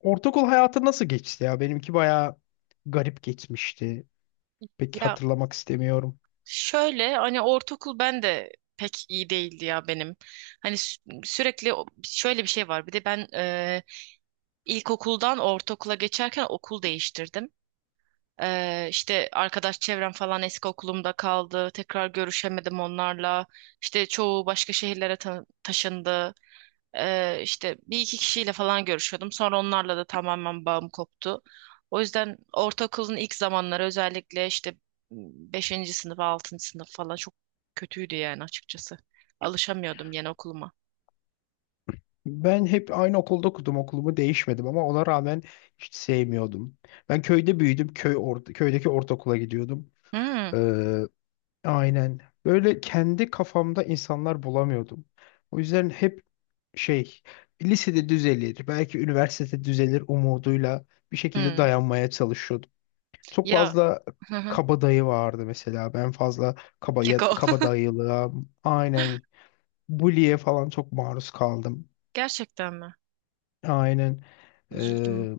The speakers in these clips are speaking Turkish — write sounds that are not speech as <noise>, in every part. Ortaokul hayatı nasıl geçti ya? Benimki bayağı garip geçmişti. Pek Ya hatırlamak istemiyorum. şöyle hani ortaokul ben de pek iyi değildi ya benim. Hani şöyle bir şey var. Bir de ben ilkokuldan ortaokula geçerken okul değiştirdim. İşte arkadaş çevrem falan eski okulumda kaldı. Tekrar görüşemedim onlarla. İşte çoğu başka şehirlere taşındı. İşte bir iki kişiyle falan görüşüyordum. Sonra onlarla da tamamen bağım koptu. O yüzden ortaokulun ilk zamanları özellikle işte beşinci sınıf, 6. sınıf falan çok kötüydü yani açıkçası. Alışamıyordum yeni okuluma. Ben hep aynı okulda okudum, okulumu değişmedim ama ona rağmen hiç sevmiyordum. Ben köyde büyüdüm, köydeki ortaokula gidiyordum. Hmm, Ee, Aynen. Böyle kendi kafamda insanlar bulamıyordum. O yüzden hep şey lisede düzelir, belki üniversitede düzelir umuduyla bir şekilde hmm. dayanmaya çalışıyordum. Çok Ya, fazla hı hı. kabadayı vardı mesela. Ben fazla kaba, Keko. <laughs> kabadayılığa, aynen, bully'e falan çok maruz kaldım. Gerçekten mi? Aynen. Üzüldüm. Ee,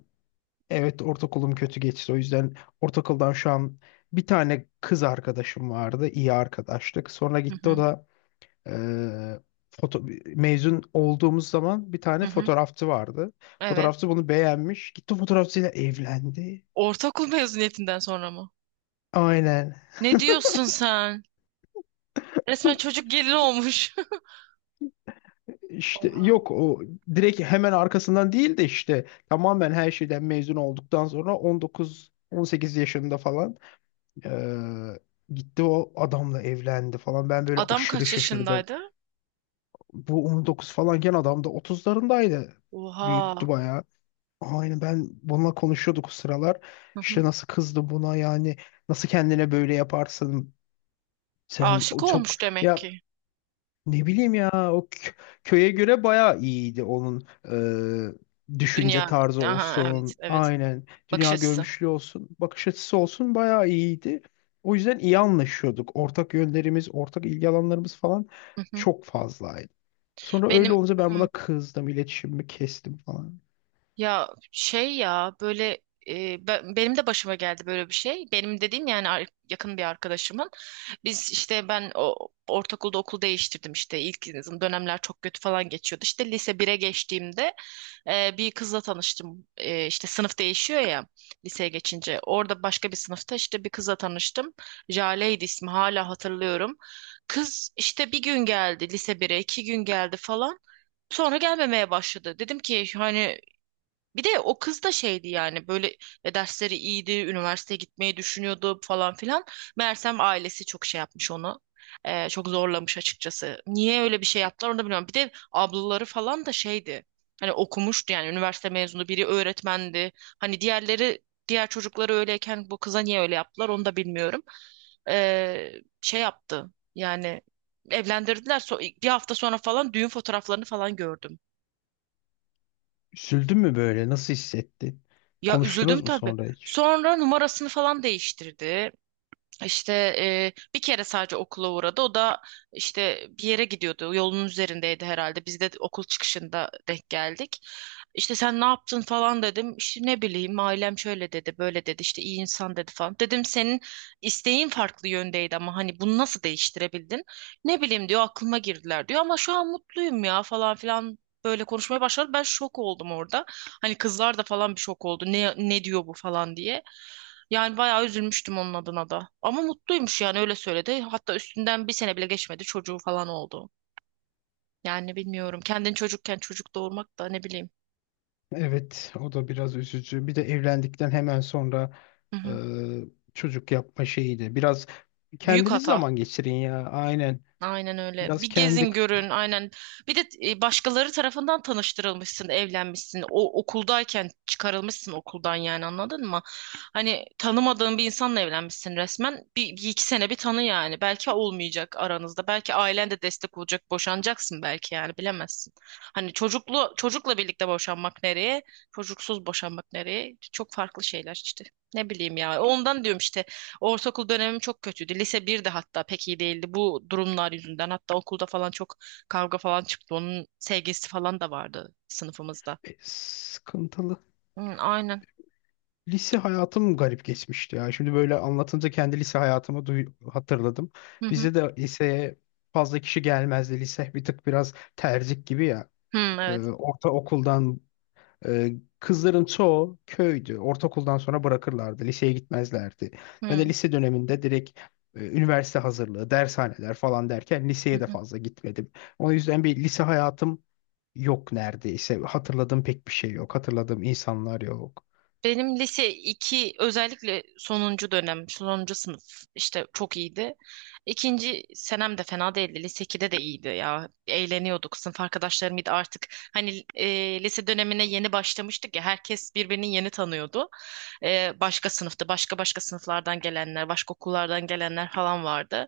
evet, ortaokulum kötü geçti. O yüzden ortaokuldan şu an bir tane kız arkadaşım vardı. İyi arkadaştık. Sonra Hı gitti o hı. da. Ee, foto, Mezun olduğumuz zaman bir Hı tane hı. fotoğrafçı vardı. Evet. Fotoğrafçı bunu beğenmiş. Gitti fotoğrafçıyla evlendi. Ortaokul mezuniyetinden sonra mı? Aynen. Ne diyorsun sen? Resmen çocuk gelin olmuş. <laughs> İşte Oha. yok, o direkt hemen arkasından değil de işte tamamen her şeyden mezun olduktan sonra 19 18 yaşında falan, ee, gitti o adamla evlendi falan. Ben böyle Adam aşırı kaç şaşırdım. yaşındaydı? Bu 19 falanken adam da 30'larındaydı. Oha. Büyüktü bayağı. Aynen, ben bununla konuşuyorduk o sıralar. Hı hı. İşte nasıl kızdı buna yani, nasıl kendine böyle yaparsın sen, Aşık o çok olmuş demek ya, ki. ne bileyim ya, köye göre bayağı iyiydi. Onun düşünce Dünya. tarzı Aha, evet, olsun, evet. aynen, Bakış dünya açısı. görmüşlüğü olsun, bakış açısı olsun bayağı iyiydi. O yüzden iyi anlaşıyorduk. Ortak yönlerimiz, ortak ilgi alanlarımız falan Hı hı. çok fazlaydı. Sonra öyle Benim olunca ben buna hı. kızdım, iletişimimi kestim falan. Ya böyle, benim de başıma geldi böyle bir şey. Benim dediğim yani yakın bir arkadaşımın. Biz işte ben o ortaokulda okul değiştirdim, işte ilk dönemler çok kötü falan geçiyordu. İşte lise bire geçtiğimde bir kızla tanıştım. İşte sınıf değişiyor ya liseye geçince. Orada başka bir sınıfta işte bir kızla tanıştım. Jale'ydi ismi, hala hatırlıyorum. Kız işte bir gün geldi, lise bire iki gün geldi falan. Sonra gelmemeye başladı. Dedim ki hani, bir de o kız da şeydi yani böyle, dersleri iyiydi, üniversiteye gitmeyi düşünüyordu falan filan. Meğersem ailesi çok şey yapmış onu. Çok zorlamış açıkçası. Niye öyle bir şey yaptılar onu da bilmiyorum. Bir de ablaları falan da şeydi. Hani okumuştu yani, üniversite mezunu biri öğretmendi. Hani diğer çocukları öyleyken bu kıza niye öyle yaptılar onu da bilmiyorum. E, Şey yaptı yani, evlendirdiler. Bir hafta sonra falan düğün fotoğraflarını falan gördüm. Üzüldün mü böyle? Nasıl hissettin? Ya üzüldüm Konuştunuz mu tabii. sonra hiç? Sonra numarasını falan değiştirdi. İşte bir kere sadece okula uğradı. O da işte bir yere gidiyordu. Yolun üzerindeydi herhalde. Biz de okul çıkışında denk geldik. İşte sen ne yaptın falan dedim. İşte ne bileyim ailem şöyle dedi, böyle dedi. İşte iyi insan dedi falan. Dedim senin isteğin farklı yöndeydi ama hani bunu nasıl değiştirebildin? Ne bileyim diyor, aklıma girdiler diyor ama şu an mutluyum ya falan filan, böyle konuşmaya başladı. Ben şok oldum orada. Hani kızlar da falan bir şok oldu. Ne diyor bu falan diye. Yani bayağı üzülmüştüm onun adına da. Ama mutluymuş yani, öyle söyledi. Hatta üstünden bir sene bile geçmedi, çocuğu falan oldu. Yani bilmiyorum. Kendin çocukken çocuk doğurmak da, ne bileyim. Evet, o da biraz üzücü. Bir de evlendikten hemen sonra Hı e, hı. çocuk yapma şeyi de biraz, Büyük kendiniz hata. zaman geçirin ya. Aynen. Aynen öyle. Biraz Bir kendi gezin görün aynen. Bir de başkaları tarafından tanıştırılmışsın, evlenmişsin. O okuldayken çıkarılmışsın okuldan yani, anladın mı? Hani tanımadığın bir insanla evlenmişsin resmen. Bir iki sene bir tanı yani. Belki olmayacak aranızda. Belki ailen de destek olacak. Boşanacaksın belki yani, bilemezsin. Hani çocuklu çocukla birlikte boşanmak nereye? Çocuksuz boşanmak nereye? Çok farklı şeyler işte. Ne bileyim ya. Ondan diyorum işte. Ortaokul dönemim çok kötüydü. Lise bir de hatta pek iyi değildi bu durumlar yüzünden. Hatta okulda falan çok kavga falan çıktı. Onun sevgilisi falan da vardı sınıfımızda. Sıkıntılı. Hı, aynen. Lise hayatım garip geçmişti ya. Şimdi böyle anlatınca kendi lise hayatımı hatırladım. Hı hı. Bizde de liseye fazla kişi gelmezdi. Lise bir tık biraz tercih gibi ya. Hı, Ee, evet. Ortaokuldan e, kızların çoğu köydü. Ortaokuldan sonra bırakırlardı. Liseye gitmezlerdi. Ben de Hı. lise döneminde direkt üniversite hazırlığı, dershaneler falan derken Hı liseye de hı. fazla gitmedim. O yüzden bir lise hayatım yok neredeyse. Hatırladığım pek bir şey yok. Hatırladığım insanlar yok. Benim lise iki, özellikle sonuncu dönem, sonuncu sınıf işte çok iyiydi. İkinci senem de fena değildi. Lise 2'de de iyiydi ya. Eğleniyorduk. Sınıf arkadaşlarım iyiydi artık. Hani lise dönemine yeni başlamıştık ya. Herkes birbirini yeni tanıyordu. Başka sınıfta, başka başka sınıflardan gelenler, başka okullardan gelenler falan vardı.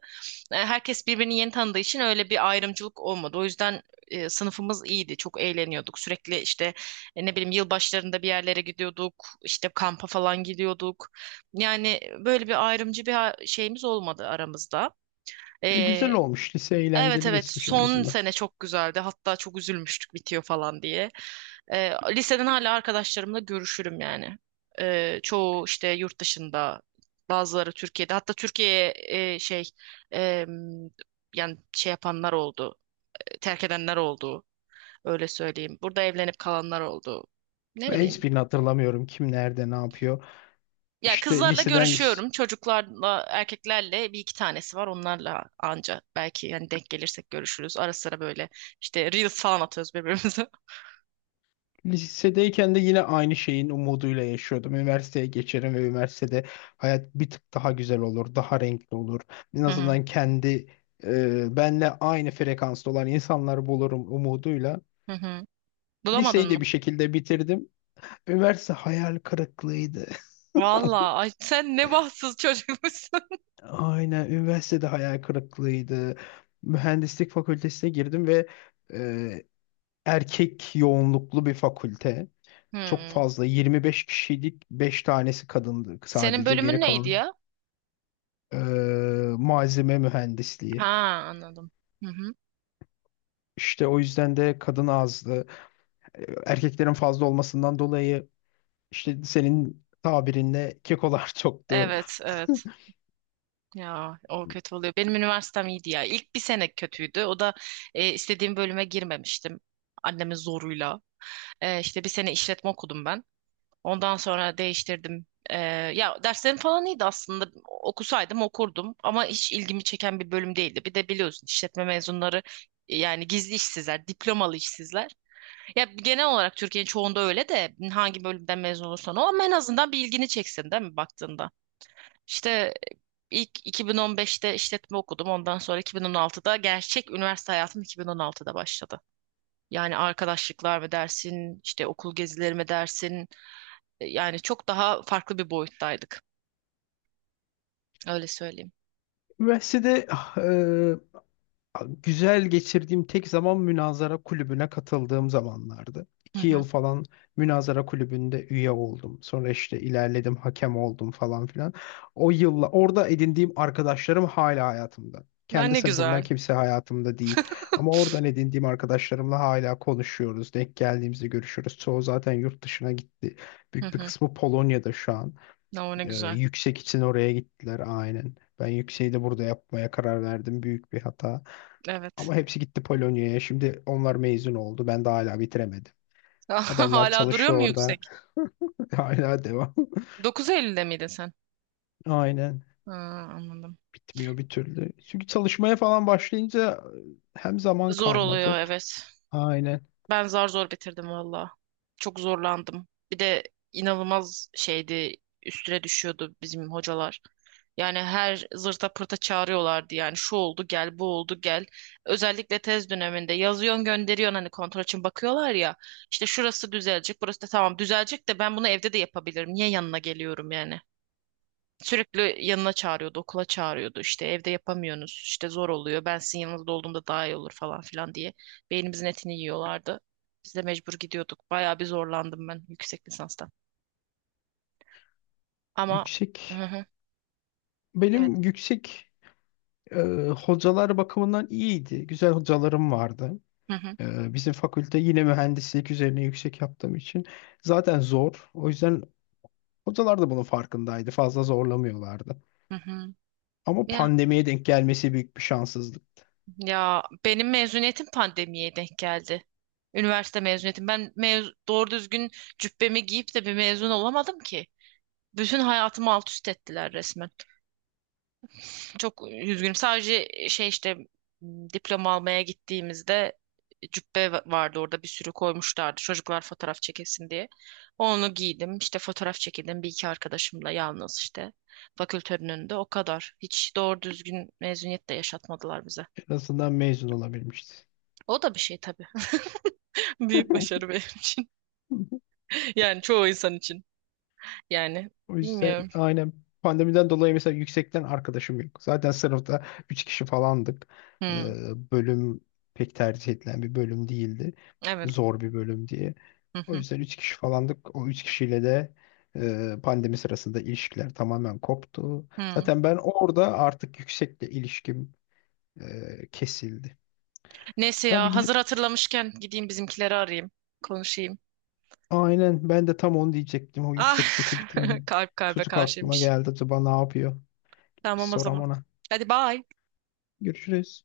Herkes birbirini yeni tanıdığı için öyle bir ayrımcılık olmadı. O yüzden sınıfımız iyiydi. Çok eğleniyorduk. Sürekli işte ne bileyim yılbaşlarında bir yerlere gidiyorduk, işte kampa falan gidiyorduk. Yani böyle bir ayrımcı bir şeyimiz olmadı aramızda. Güzel E, olmuş. Lise evet, eğlenceli evet, geçmiş en son azından. sene çok güzeldi. Hatta çok üzülmüştük bitiyor falan diye. E, Liseden hala arkadaşlarımla görüşürüm yani. Çoğu işte yurt dışında, bazıları Türkiye'de. Hatta Türkiye'ye e, şey e, yani şey yapanlar oldu, terk edenler oldu. Öyle söyleyeyim. Burada evlenip kalanlar oldu. Ne Ben bileyim. hiçbirini hatırlamıyorum. Kim nerede ne yapıyor. Ya İşte kızlarla görüşüyorum. Çocuklarla, erkeklerle bir iki tanesi var. Onlarla anca belki yani, denk gelirsek görüşürüz. Ara sıra böyle işte reels falan atıyoruz birbirimize. <laughs> lisedeyken de yine aynı şeyin umuduyla yaşıyordum. Üniversiteye geçerim ve üniversitede hayat bir tık daha güzel olur. Daha renkli olur. En Hı hı. azından benle aynı frekansta olan insanları bulurum umuduyla. Hı hı. Bulamadın Liseyi de mı? bir şekilde bitirdim. Üniversite hayal kırıklığıydı. Vallahi ay sen ne bahtsız çocukmuşsun. <laughs> Aynen, üniversitede hayal kırıklığıydı. Mühendislik fakültesine girdim ve e, erkek yoğunluklu bir fakülte. Çok Hmm. fazla, 25 kişilik, 5 tanesi kadındı Senin sadece, bölümün geri neydi kalan ya? e, malzeme Ha, mühendisliği. anladım. Hı hı. İşte o yüzden de kadın azdı. Erkeklerin fazla olmasından dolayı işte senin tabirinle kekolar <laughs> çoktu. Evet, evet. Ya o kötü oluyor. Benim üniversitem iyiydi ya. İlk bir sene kötüydü. O da istediğim bölüme girmemiştim. Annemin zoruyla. İşte bir sene işletme okudum ben. Ondan sonra değiştirdim. Ya derslerim falan iyiydi aslında. Okusaydım okurdum ama hiç ilgimi çeken bir bölüm değildi. Bir de biliyorsun işletme mezunları, yani gizli işsizler, diplomalı işsizler. Ya genel olarak Türkiye'nin çoğunda öyle de hangi bölümden mezun olursan ol ama en azından bir ilgini çeksin değil mi baktığında? İşte ilk 2015'te işletme okudum. Ondan sonra 2016'da, gerçek üniversite hayatım 2016'da başladı. Yani arkadaşlıklar mı dersin, işte okul gezileri mi dersin, yani çok daha farklı bir boyuttaydık. Öyle söyleyeyim. Üniversitede güzel geçirdiğim tek zaman münazara kulübüne katıldığım zamanlardı. Hı 2 yıl hı. falan münazara kulübünde üye oldum. Sonra işte ilerledim, hakem oldum falan filan. O yılla orada edindiğim arkadaşlarım hala hayatımda. Ya Kendi ne sınıfımdan güzel. kimse hayatımda değil. Ama oradan edindiğim arkadaşlarımla hala konuşuyoruz. Denk geldiğimizde görüşürüz. Çoğu zaten yurt dışına gitti. Hı Büyük bir hı. kısmı Polonya'da şu an. Ya ne güzel. Yüksek için oraya gittiler aynen. Ben yükseği de burada yapmaya karar verdim. Büyük bir hata. Evet. Ama hepsi gitti Polonya'ya. Şimdi onlar mezun oldu. Ben daha hala bitiremedim. <laughs> Adamlar Hala duruyor çalışıyor mu orada. yüksek? <laughs> Hala devam. 9.50'de miydin sen? <laughs> Aynen. Ha, anladım. Bitmiyor bir türlü. Çünkü çalışmaya falan başlayınca hem zaman Zor oluyor, kalmadı. evet. Aynen. Ben zar zor bitirdim valla. Çok zorlandım. Bir de inanılmaz şeydi, üstüne düşüyordu bizim hocalar. Yani her zırta pırta çağırıyorlardı, yani şu oldu gel, bu oldu gel. Özellikle tez döneminde yazıyorsun, gönderiyorsun hani kontrol için bakıyorlar ya. İşte şurası düzelecek, burası da tamam düzelecek de ben bunu evde de yapabilirim. Niye yanına geliyorum yani? Sürekli yanına çağırıyordu, okula çağırıyordu. İşte evde yapamıyorsunuz, işte zor oluyor. Ben sizin yanınızda olduğumda daha iyi olur falan filan diye. Beynimizin etini yiyorlardı. Biz de mecbur gidiyorduk. Bayağı bir zorlandım ben yüksek lisansta. Ama hı Yüksek. hı, evet. Benim e, hocalar bakımından iyiydi. Güzel hocalarım vardı. Hı hı, Bizim fakülte yine mühendislik üzerine yüksek yaptığım için zaten zor. O yüzden hocalar da bunun farkındaydı. Fazla zorlamıyorlardı. hı hı. Ama Ya, pandemiye denk gelmesi büyük bir şanssızlık. ya benim mezuniyetim pandemiye denk geldi. Üniversite mezuniyetim. Ben mez Doğru düzgün cübbemi giyip de bir mezun olamadım ki. Bütün hayatımı alt üst ettiler resmen. Çok üzgünüm. Sadece diploma almaya gittiğimizde cübbe vardı orada, bir sürü koymuşlardı çocuklar fotoğraf çekesin diye. Onu giydim, işte fotoğraf çekildim bir iki arkadaşımla, yalnız işte fakültenin önünde, o kadar. Hiç doğru düzgün mezuniyet de yaşatmadılar bize. En azından mezun olabilmişti. O da bir şey tabii. <laughs> Büyük başarı benim için. <laughs> Yani çoğu insan için. Yani O yüzden bilmiyorum. aynen, pandemiden dolayı mesela yüksekten arkadaşım yok. Zaten sınıfta 3 kişi falandık. Ee, Hmm, Bölüm pek tercih edilen bir bölüm değildi. evet. Zor bir bölüm diye. Hı O hı. yüzden 3 kişi falandık. O 3 kişiyle de pandemi sırasında ilişkiler tamamen koptu. Hı. Zaten ben orada artık yüksekle ilişkim kesildi. Neyse Ben bir ya, gidip hazır hatırlamışken gideyim bizimkileri arayayım. Konuşayım. Aynen, ben de tam onu diyecektim. O Ah, yüksekteki bir tane <laughs> kalp kalbe çocuk aklıma karşıymış. geldi. Acaba ne yapıyor? Gidip bir Tamam o soram zaman. ona. Hadi bye. Görüşürüz.